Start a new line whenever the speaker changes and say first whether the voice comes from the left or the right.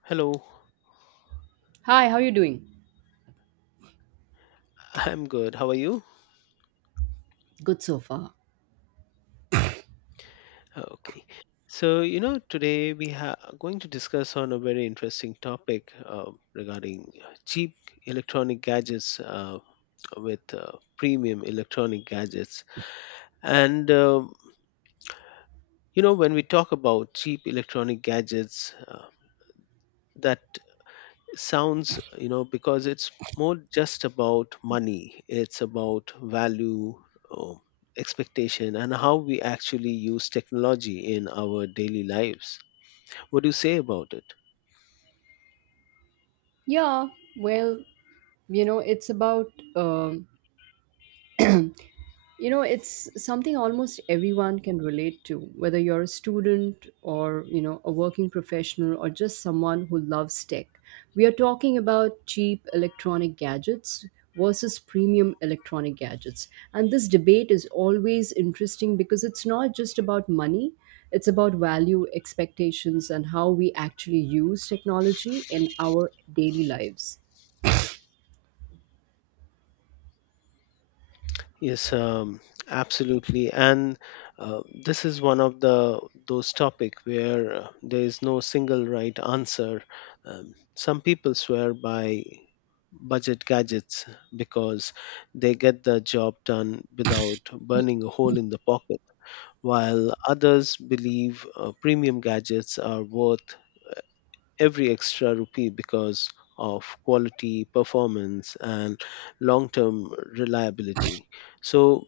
left: Hello,
right: Hi, how you doing?
left: I'm good. How are you?
right: Good so far.
left: Okay. So, today we are going to discuss on a very interesting topic regarding cheap electronic gadgets with premium electronic gadgets. And, um you know, when we talk about cheap electronic gadgets, that sounds because it's more just about money, it's about value, um, expectation, and how we actually use technology in our daily lives. What do you say about it?
right: Yeah, well, you know, it's about um You know, it's something almost everyone can relate to, whether you're a student or, you know, a working professional or just someone who loves tech. We are talking about cheap electronic gadgets versus premium electronic gadgets. And this debate is always interesting because it's not just about money, it's about value, expectations, and how we actually use technology in our daily lives.
left: Yes, absolutely. And this is one of the those topic where there is no single right answer. Some people swear by budget gadgets because they get the job done without burning a hole in the pocket, while others believe premium gadgets are worth every extra rupee because of quality, performance, and long-term reliability. So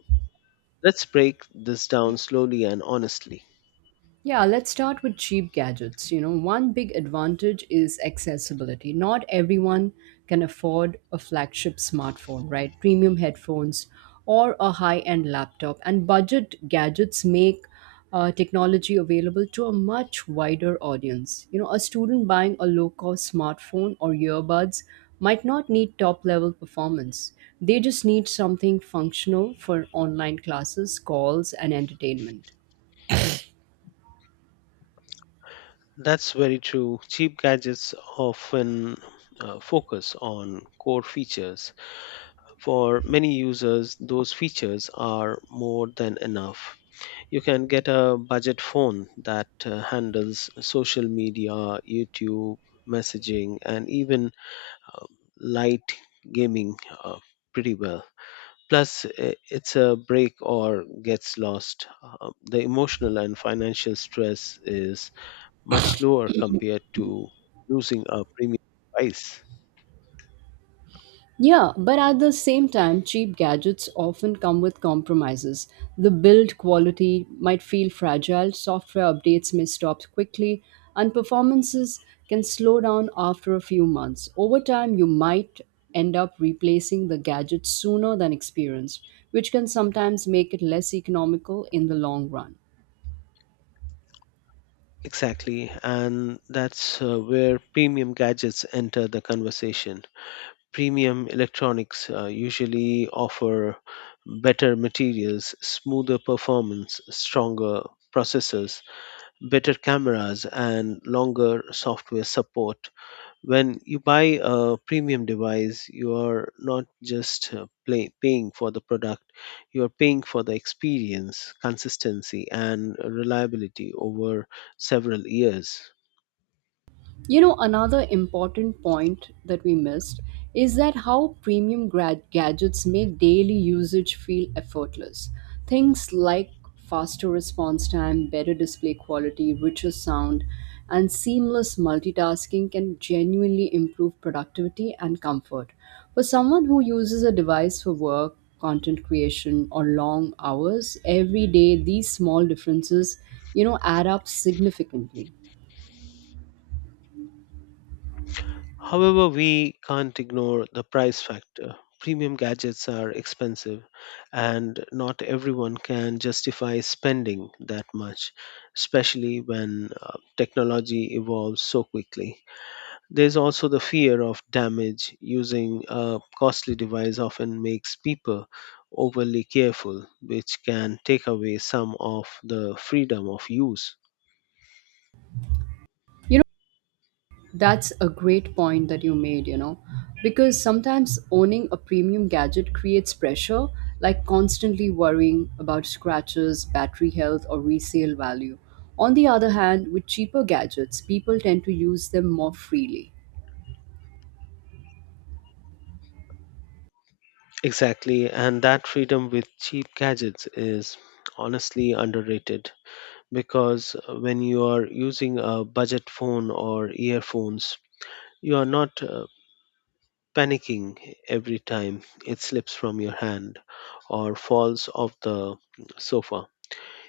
left: let's break this down slowly and honestly.
right: Yeah, let's start with cheap gadgets. You know, one big advantage is accessibility. Not everyone can afford a flagship smartphone, right? Premium headphones or a high end laptop. And budget gadgets make technology available to a much wider audience. You know, a student buying a low cost smartphone or earbuds might not need top level performance. They just need something functional for online classes, calls, and entertainment.
left: That's very true. Cheap gadgets often focus on core features. For many users, those features are more than enough. You can get a budget phone that handles social media, YouTube, messaging, and even light gaming uh, pretty well. Plus, it's a break or gets lost. The emotional and financial stress is much lower compared to losing a premium device.
right: Yeah, but at the same time, cheap gadgets often come with compromises. The build quality might feel fragile, software updates may stop quickly, and performances can slow down after a few months. Over time, you might end up replacing the gadget sooner than experienced, which can sometimes make it less economical in the long run.
left: Exactly, and that's where premium gadgets enter the conversation. Premium electronics usually offer better materials, smoother performance, stronger processors, better cameras, and longer software support. When you buy a premium device, you are not just paying for the product, you are paying for the experience, consistency, and reliability over several years.
right: You know, another important point that we missed is that how premium grad gadgets make daily usage feel effortless. Things like faster response time, better display quality, richer sound, and seamless multitasking can genuinely improve productivity and comfort. For someone who uses a device for work, content creation, or long hours every day, these small differences, you know, add up significantly.
left: However, we can't ignore the price factor. Premium gadgets are expensive, and not everyone can justify spending that much, especially when technology evolves so quickly. There's also the fear of damage. Using a costly device often makes people overly careful, which can take away some of the freedom of use.
right: That's a great point that you made, you know, because sometimes owning a premium gadget creates pressure, like constantly worrying about scratches, battery health, or resale value. On the other hand, with cheaper gadgets, people tend to use them more freely.
left: Exactly, and that freedom with cheap gadgets is honestly underrated because when you are using a budget phone or earphones, you are not panicking every time it slips from your hand or falls off the sofa.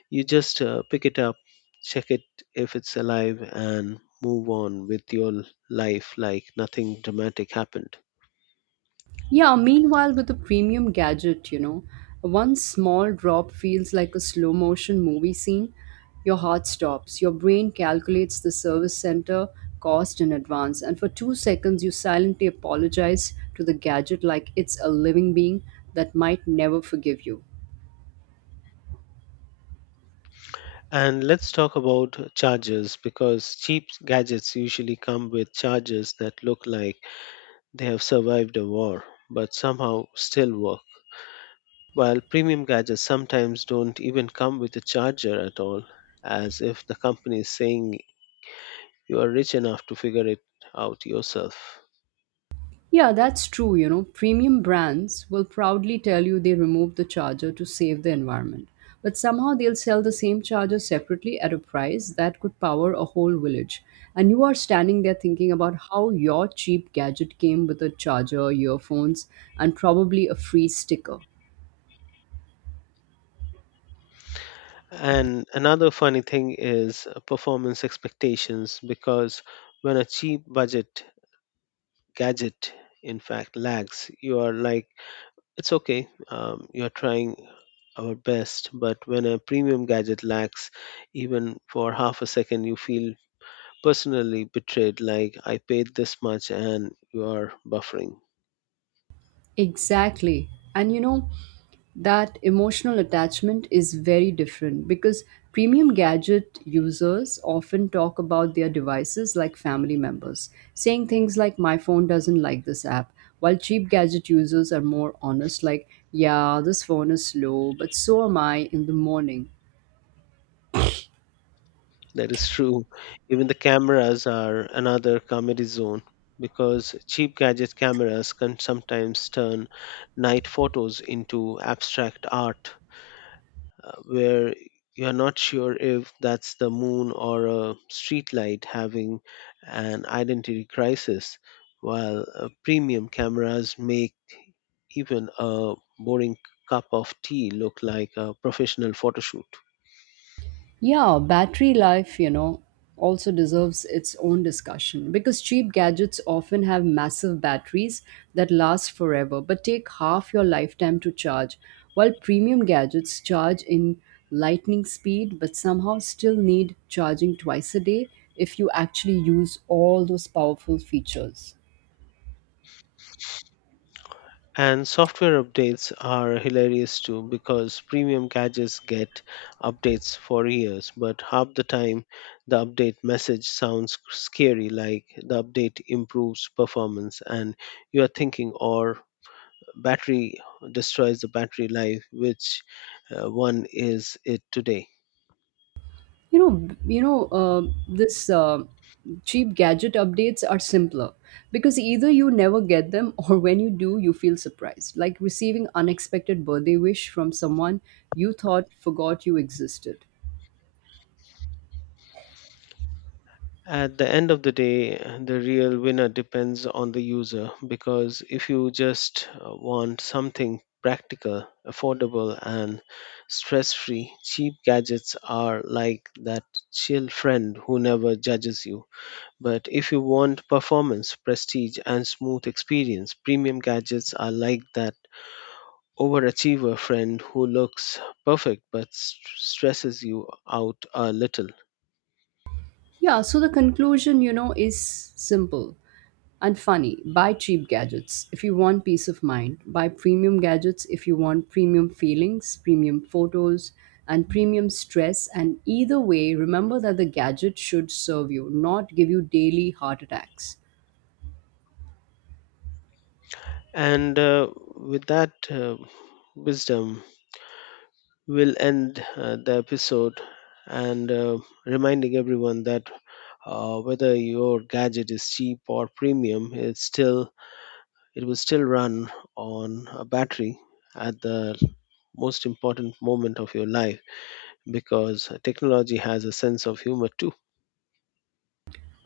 left: You just pick it up, check it if it's alive, and move on with your life like nothing dramatic happened.
right: Yeah, meanwhile, with a premium gadget, you know, one small drop feels like a slow motion movie scene. Your heart stops, your brain calculates the service center cost in advance, and for 2 seconds, you silently apologize to the gadget like it's a living being that might never forgive you.
left: And let's talk about chargers because cheap gadgets usually come with chargers that look like they have survived a war but somehow still work, while premium gadgets sometimes don't even come with a charger at all, as if the company is saying you are rich enough to figure it out yourself.
right: Yeah, that's true. You know, premium brands will proudly tell you they removed the charger to save the environment. But somehow they'll sell the same charger separately at a price that could power a whole village. And you are standing there thinking about how your cheap gadget came with a charger, earphones, and probably a free sticker.
left: And another funny thing is performance expectations because when a cheap budget gadget in fact lags, you are like, it's okay, you're trying our best. But when a premium gadget lags, even for half a second, you feel personally betrayed, like, I paid this much and you are buffering.
right: Exactly. And you know, that emotional attachment is very different because premium gadget users often talk about their devices like family members, saying things like, my phone doesn't like this app, while cheap gadget users are more honest, like, yeah, this phone is slow, but so am I in the morning.
left: That is true. Even the cameras are another comedy zone because cheap gadget cameras can sometimes turn night photos into abstract art where you're not sure if that's the moon or a streetlight having an identity crisis, while premium cameras make even a boring cup of tea look like a professional photoshoot.
right: Yeah, battery life, you know, also deserves its own discussion because cheap gadgets often have massive batteries that last forever but take half your lifetime to charge, while premium gadgets charge in lightning speed but somehow still need charging twice a day if you actually use all those powerful features.
left: And software updates are hilarious too because premium gadgets get updates for years, but half the time the update message sounds scary, like the update improves performance and you are thinking or battery destroys the battery life, which one is it today.
right: You know b- you know this Cheap gadget updates are simpler because either you never get them or when you do you feel surprised, like receiving unexpected birthday wish from someone you thought forgot you existed.
left: At the end of the day, the real winner depends on the user because if you just want something practical, affordable, and stress free, cheap gadgets are like that chill friend who never judges you. But if you want performance, prestige, and smooth experience, premium gadgets are like that overachiever friend who looks perfect but stresses you out a little.
right: Yeah, so the conclusion, you know, is simple and funny. Buy cheap gadgets if you want peace of mind. Buy premium gadgets if you want premium feelings, premium photos, and premium stress. And either way, remember that the gadget should serve you, not give you daily heart attacks.
left: And with that wisdom, we'll end the episode and reminding everyone that whether your gadget is cheap or premium, it's still, it will still run on a battery at the most important moment of your life because technology has a sense of humor too.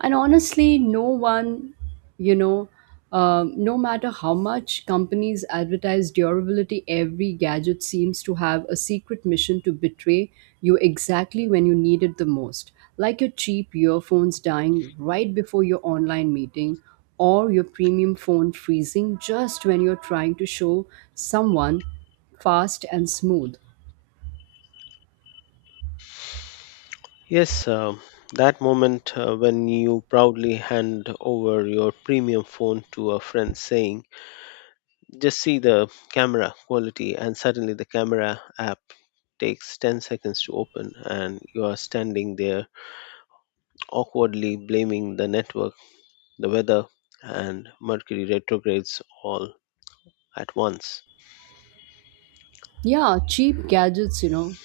right: And honestly, no one, you know, no matter how much companies advertise durability, every gadget seems to have a secret mission to betray you exactly when you need it the most. Like your cheap earphones dying right before your online meeting, or your premium phone freezing just when you're trying to show someone fast and smooth.
left: Yes, that moment when you proudly hand over your premium phone to a friend saying, just see the camera quality, and suddenly the camera app takes 10 seconds to open, and you are standing there awkwardly blaming the network, the weather, and Mercury retrogrades all at once.
right: Yeah, cheap gadgets, you know,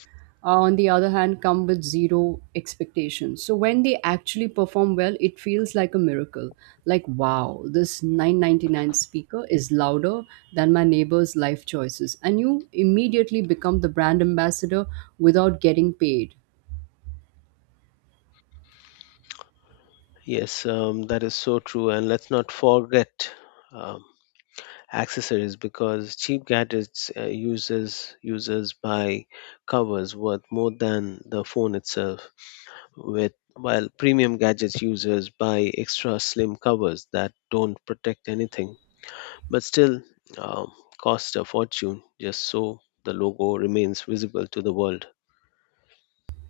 right: on the other hand, come with zero expectations. So when they actually perform well, it feels like a miracle. Like, wow, this 999 speaker is louder than my neighbor's life choices. And you immediately become the brand ambassador without getting paid.
left: Yes, that is so true. And let's not forget um, accessories because cheap gadgets uses users buy covers worth more than the phone itself, with while premium gadgets users buy extra slim covers that don't protect anything but still um, cost a fortune just so the logo remains visible to the world.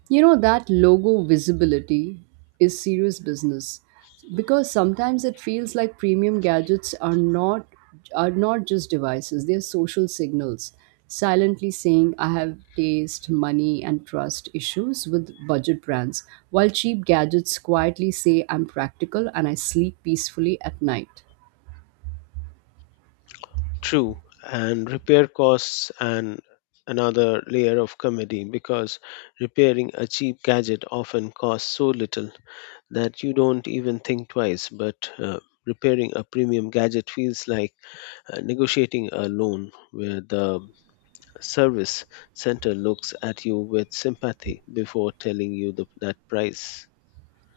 right: You know, that logo visibility is serious business because sometimes it feels like premium gadgets are not just devices, they're social signals silently saying I have taste, money and trust issues with budget brands, while cheap gadgets quietly say I'm practical and I sleep peacefully at night.
left: True. And repair costs and another layer of comedy because repairing a cheap gadget often costs so little that you don't even think twice, but repairing a premium gadget feels like negotiating a loan where the service center looks at you with sympathy before telling you that price.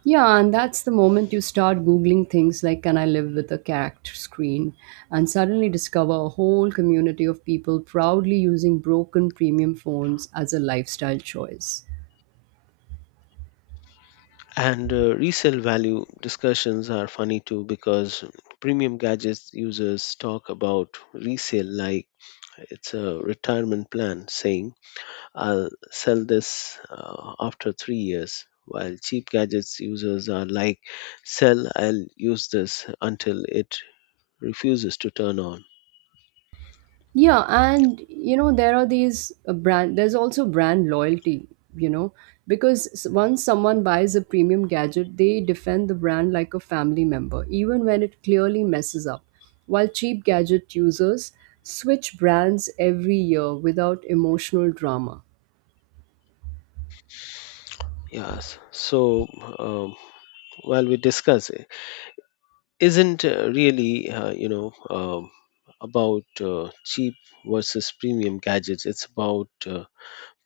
right: Yeah, and that's the moment you start Googling things like can I live with a cat screen, and suddenly discover a whole community of people proudly using broken premium phones as a lifestyle choice.
left: And resale value discussions are funny too because premium gadgets users talk about resale like it's a retirement plan, saying, I'll sell this after 3 years. While cheap gadgets users are like, sell, I'll use this until it refuses to turn on.
right: Yeah, and you know there are these brand. There's also brand loyalty. You know, because once someone buys a premium gadget, they defend the brand like a family member, even when it clearly messes up. While cheap gadget users switch brands every year without emotional drama.
left: Yes. So um, while we discuss isn't really about cheap versus premium gadgets, it's about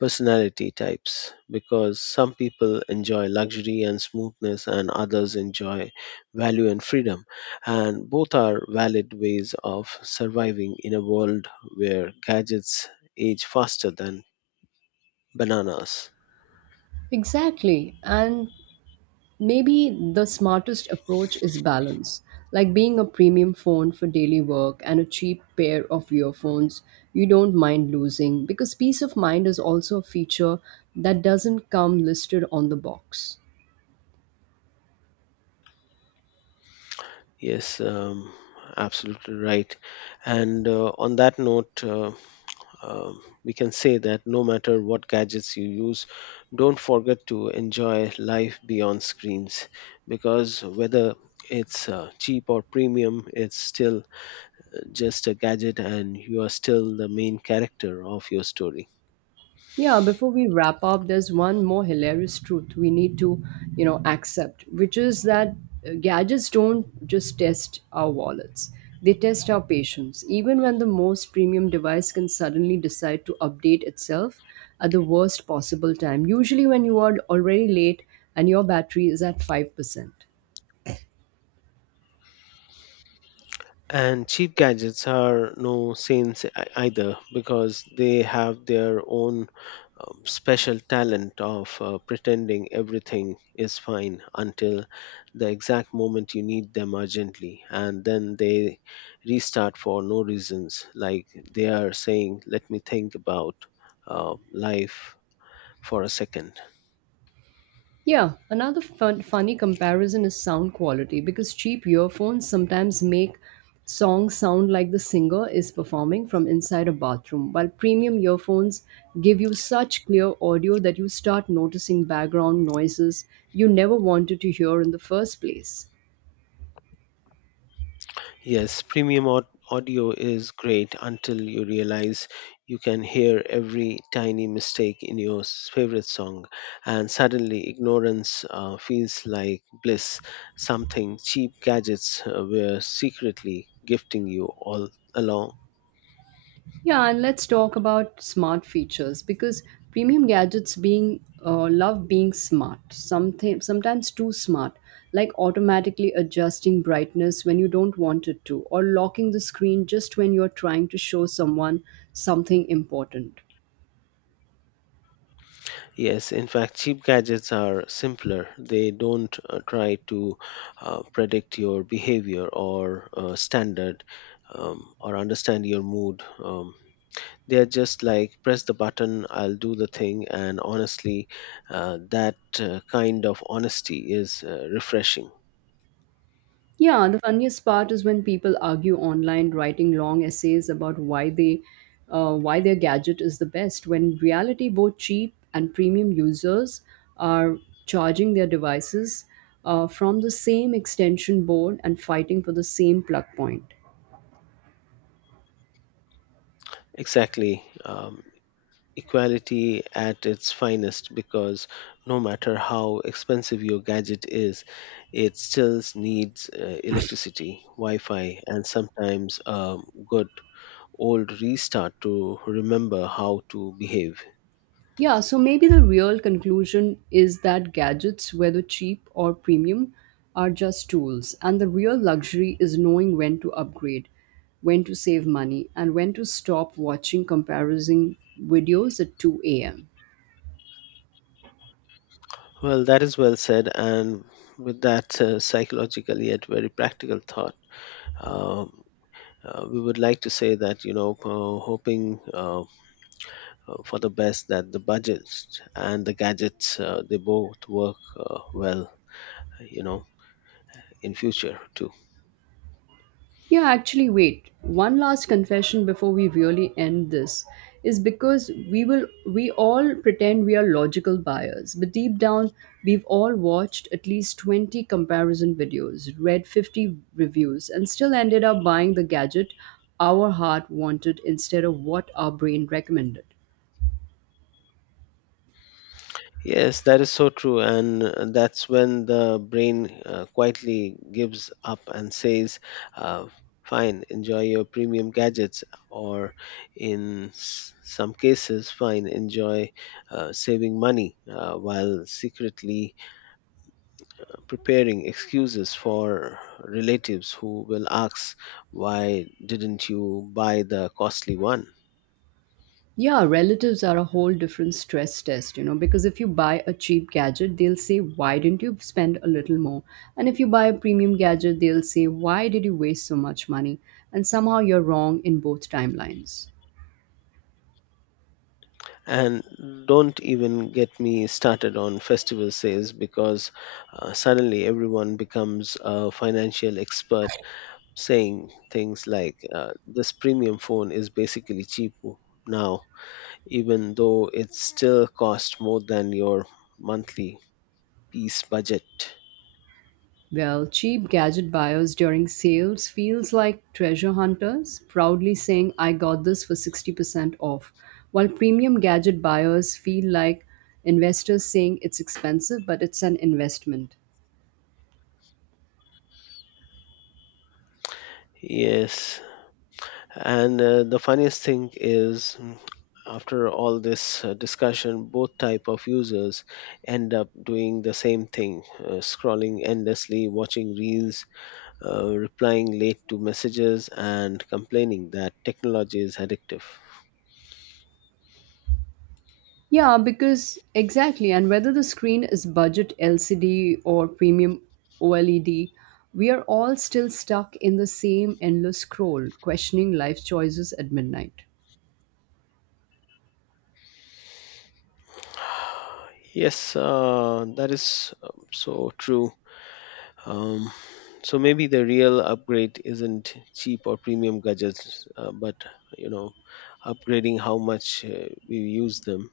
left: personality types because some people enjoy luxury and smoothness and others enjoy value and freedom, and both are valid ways of surviving in a world where gadgets age faster than bananas.
right: Exactly, and maybe the smartest approach is balance, like being a premium phone for daily work and a cheap pair of earphones you don't mind losing, because peace of mind is also a feature that doesn't come listed on the box.
left: Yes, absolutely right. And on that note, we can say that no matter what gadgets you use, don't forget to enjoy life beyond screens because whether it's cheap or premium, it's still just a gadget and you are still the main character of your story.
right: Yeah, before we wrap up, there's one more hilarious truth we need to, you know, accept, which is that gadgets don't just test our wallets. They test our patience. Even when the most premium device can suddenly decide to update itself at the worst possible time, usually when you are already late and your battery is at 5%.
left: And cheap gadgets are no saints either because they have their own special talent of pretending everything is fine until the exact moment you need them urgently. And then they restart for no reasons. Like they are saying, let me think about life for a second.
right: Yeah, another funny comparison is sound quality because cheap earphones sometimes make songs sound like the singer is performing from inside a bathroom, while premium earphones give you such clear audio that you start noticing background noises you never wanted to hear in the first place.
left: Yes, premium audio is great until you realize you can hear every tiny mistake in your favorite song, and suddenly ignorance feels like bliss, something cheap gadgets were secretly gifting you all along.
right: Yeah, and let's talk about smart features because premium gadgets being love being smart, something sometimes too smart, like automatically adjusting brightness when you don't want it to, or locking the screen just when you're trying to show someone something important.
left: Yes, in fact, cheap gadgets are simpler. They don't try to predict your behavior or standard or understand your mood. They're just like, press the button, I'll do the thing. And honestly, that kind of honesty is refreshing.
right: Yeah, the funniest part is when people argue online, writing long essays about why their gadget is the best. When in reality, both cheap and premium users are charging their devices from the same extension board and fighting for the same plug point.
left: Exactly. Equality at its finest because no matter how expensive your gadget is, it still needs electricity, Wi Fi, and sometimes a good old restart to remember how to behave.
right: Yeah, so maybe the real conclusion is that gadgets, whether cheap or premium, are just tools, and the real luxury is knowing when to upgrade, when to save money, and when to stop watching comparison videos at 2 a.m.
left: Well, that is well said, and with that psychological yet very practical thought, Um, we would like to say that hoping for the best that the budgets and the gadgets they both work well, you know, in future too.
right: Yeah, actually, wait. One last confession before we really end this is because we all pretend we are logical buyers, but deep down we've all watched at least 20 comparison videos, read 50 reviews, and still ended up buying the gadget our heart wanted instead of what our brain recommended.
left: Yes, that is so true. And that's when the brain quietly gives up and says, uh, fine, enjoy your premium gadgets. Or in some cases, fine, enjoy saving money while secretly preparing excuses for relatives who will ask, why didn't you buy the costly one?
right: Yeah, relatives are a whole different stress test, you know, because if you buy a cheap gadget, they'll say, why didn't you spend a little more? And if you buy a premium gadget, they'll say, why did you waste so much money? And somehow you're wrong in both timelines.
left: And don't even get me started on festival sales because suddenly everyone becomes a financial expert saying things like, this premium phone is basically cheapo now, even though it still costs more than your monthly peace budget.
right: Well, cheap gadget buyers during sales feels like treasure hunters, proudly saying, I got this for 60% off, while premium gadget buyers feel like investors saying it's expensive, but it's an investment.
left: Yes. And the funniest thing is, after all this discussion, both type of users end up doing the same thing: scrolling endlessly, watching reels, replying late to messages, and complaining that technology is addictive.
right: Yeah, because exactly, and whether the screen is budget LCD or premium OLED, we are all still stuck in the same endless scroll, questioning life choices at midnight.
left: Yes, that is so true. Um, so maybe the real upgrade isn't cheap or premium gadgets, but, you know, upgrading how much we use them,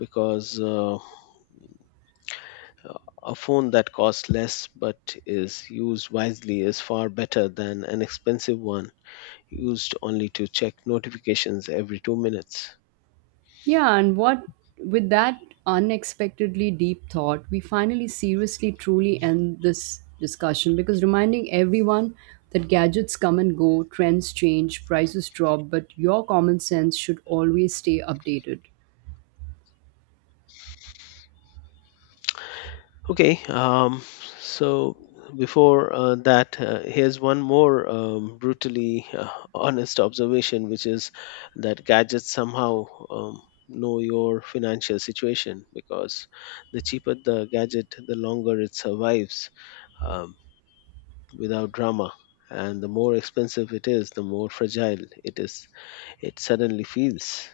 left: because a phone that costs less but is used wisely is far better than an expensive one used only to check notifications every 2 minutes.
right: Yeah, and what with that unexpectedly deep thought, we finally seriously truly end this discussion because reminding everyone that gadgets come and go, trends change, prices drop, but your common sense should always stay updated.
left: Okay, so before that, here's one more brutally honest observation, which is that gadgets somehow um, know your financial situation because the cheaper the gadget, the longer it survives, Um, without drama, and the more expensive it is, the more fragile it is. It suddenly feels.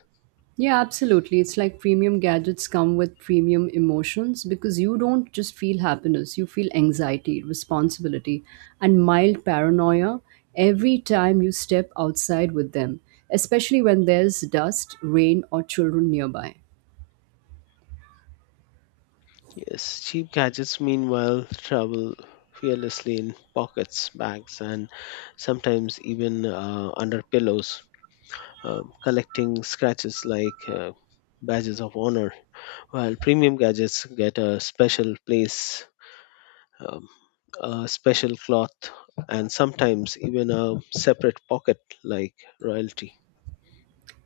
right: Yeah, absolutely. It's like premium gadgets come with premium emotions because you don't just feel happiness, you feel anxiety, responsibility, and mild paranoia every time you step outside with them, especially when there's dust, rain, or children nearby.
left: Yes, cheap gadgets meanwhile travel fearlessly in pockets, bags, and sometimes even under pillows, collecting scratches like badges of honor. While premium gadgets get a special place, um, a special cloth, and sometimes even a separate pocket like royalty.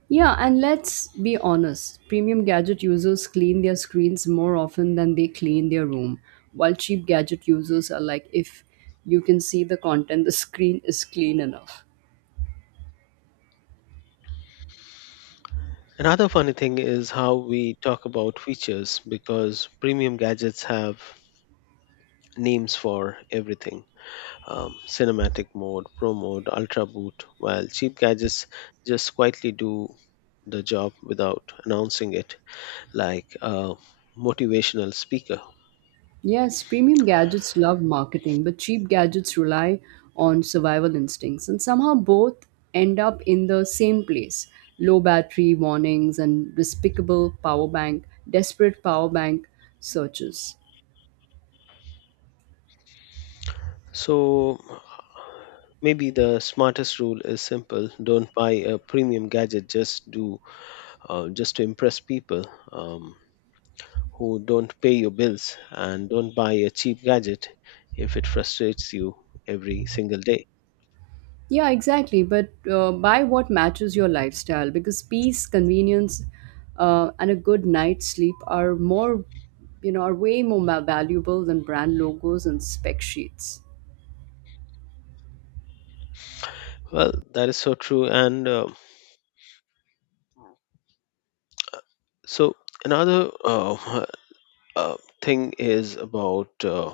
right: Yeah, and let's be honest, premium gadget users clean their screens more often than they clean their room, while cheap gadget users are like, if you can see the content, the screen is clean enough.
left: Another funny thing is how we talk about features because premium gadgets have names for everything, cinematic mode, pro mode, ultra boot, while cheap gadgets just quietly do the job without announcing it like a motivational speaker.
right: Yes, premium gadgets love marketing, but cheap gadgets rely on survival instincts, and somehow both end up in the same place: low battery warnings and desperate power bank searches.
left: So maybe the smartest rule is simple, don't buy a premium gadget just to impress people um, who don't pay your bills, and don't buy a cheap gadget if it frustrates you every single day.
right: Yeah, exactly. But buy what matches your lifestyle because peace, convenience, and a good night's sleep are are way more valuable than brand logos and spec sheets.
left: Well, that is so true. And so another uh, thing is about uh,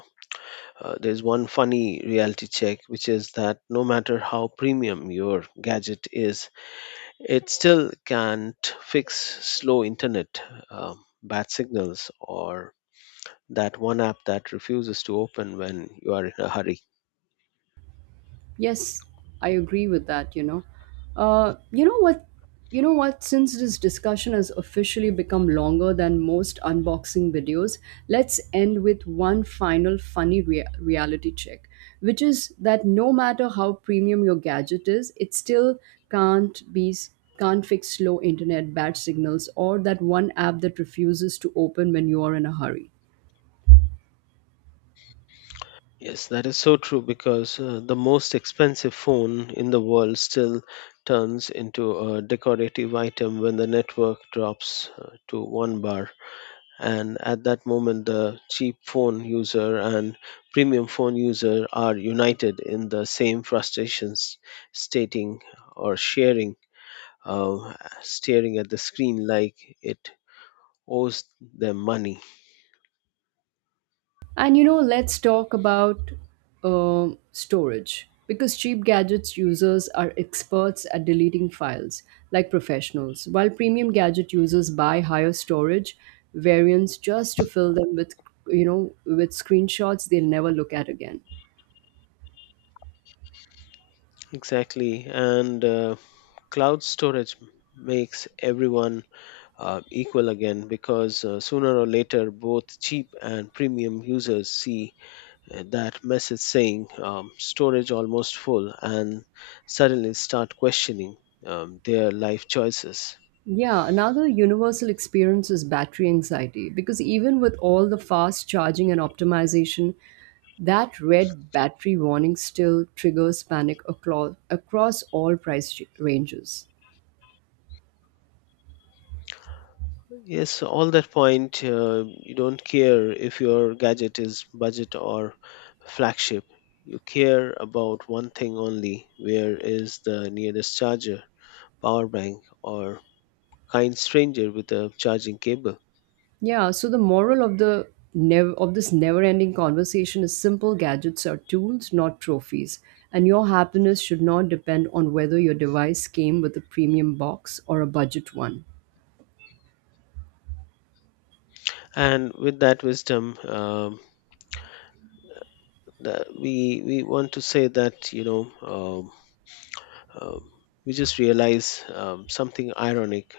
left: uh, there's one funny reality check, which is that no matter how premium your gadget is, it still can't fix slow internet, uh, bad signals, or that one app that refuses to open when you are in a hurry.
right: Yes, I agree with that, you know. Uh, you know what? You know what? Since this discussion has officially become longer than most unboxing videos, let's end with one final funny reality check, which is that no matter how premium your gadget is, it still can't be can't fix slow internet, bad signals, or that one app that refuses to open when you are in a hurry.
left: Yes, that is so true because the most expensive phone in the world still turns into a decorative item when the network drops to one bar. And at that moment, the cheap phone user and premium phone user are united in the same frustrations, stating or sharing, uh, staring at the screen like it owes them money.
right: And you know, let's talk about storage because cheap gadgets users are experts at deleting files like professionals, while premium gadget users buy higher storage variants just to fill them with with screenshots they'll never look at again.
left: Exactly. And cloud storage makes everyone equal again because sooner or later both cheap and premium users see that message saying storage almost full, and suddenly start questioning their life choices.
right: Yeah, another universal experience is battery anxiety because even with all the fast charging and optimization, that red battery warning still triggers panic across all price ranges.
left: Yes, all that point, you don't care if your gadget is budget or flagship. You care about one thing only: where is the nearest charger, power bank, or kind stranger with a charging cable.
right: Yeah, so the moral of the nev- of this never-ending conversation is simple: gadgets are tools, not trophies. And your happiness should not depend on whether your device came with a premium box or a budget one.
left: And with that wisdom, that we want to say that um, we just realize something ironic,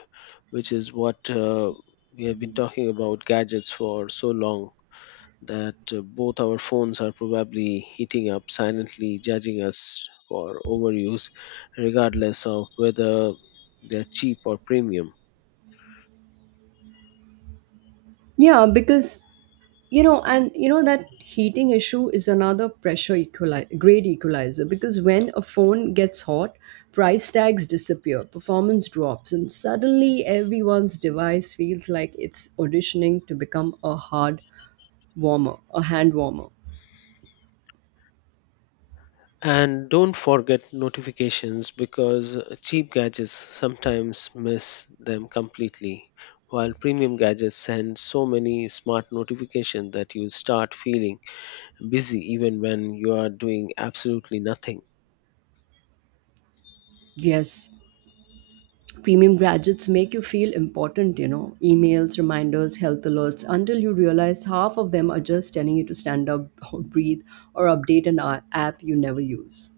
left: which is what we have been talking about gadgets for so long that both our phones are probably heating up, silently judging us for overuse, regardless of whether they're cheap or premium.
right: Yeah, because you know that heating issue is another pressure equalizer great equalizer because when a phone gets hot, price tags disappear, performance drops, and suddenly everyone's device feels like it's auditioning to become a hand warmer.
left: And don't forget notifications, because cheap gadgets sometimes miss them completely, while premium gadgets send so many smart notifications that you start feeling busy even when you are doing absolutely nothing.
right: Yes, premium gadgets make you feel important, you know, emails, reminders, health alerts, until you realize half of them are just telling you to stand up or breathe or update an app you never use.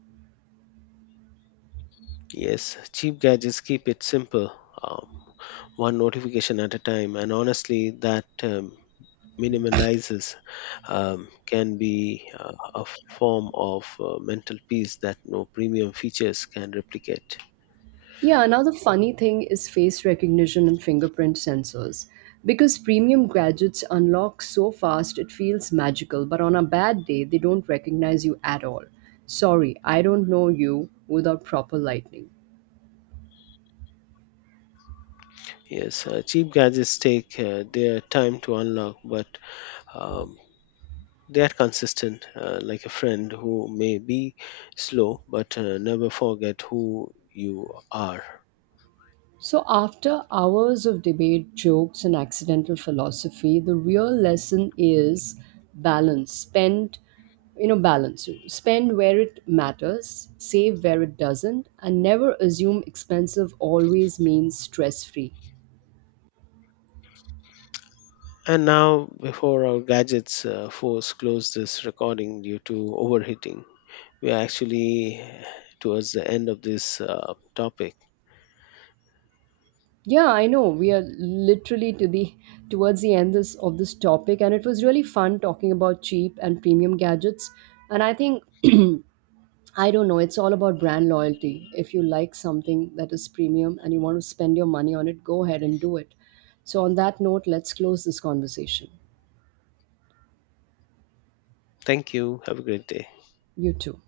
left: Yes, cheap gadgets keep it simple, um, one notification at a time, and honestly, that minimalizes can be a form of mental peace that no premium features can replicate.
right: Yeah, another funny thing is face recognition and fingerprint sensors. Because premium gadgets unlock so fast, it feels magical, but on a bad day, they don't recognize you at all. Sorry, I don't know you without proper lighting.
left: Yes, cheap gadgets take their time to unlock, but um, they are consistent, like a friend who may be slow but never forget who you are.
right: So, after hours of debate, jokes, and accidental philosophy, the real lesson is balance. Balance. Spend where it matters, save where it doesn't, and never assume expensive always means stress free.
left: And now, before our gadgets force close this recording due to overheating, we are actually towards the end of this topic.
right: Yeah, I know we are literally to the towards the end of this topic, and it was really fun talking about cheap and premium gadgets. And I think I don't know. It's all about brand loyalty. If you like something that is premium and you want to spend your money on it, go ahead and do it. So, on that note, let's close this conversation.
left: Thank you. Have a great day.
right: You too.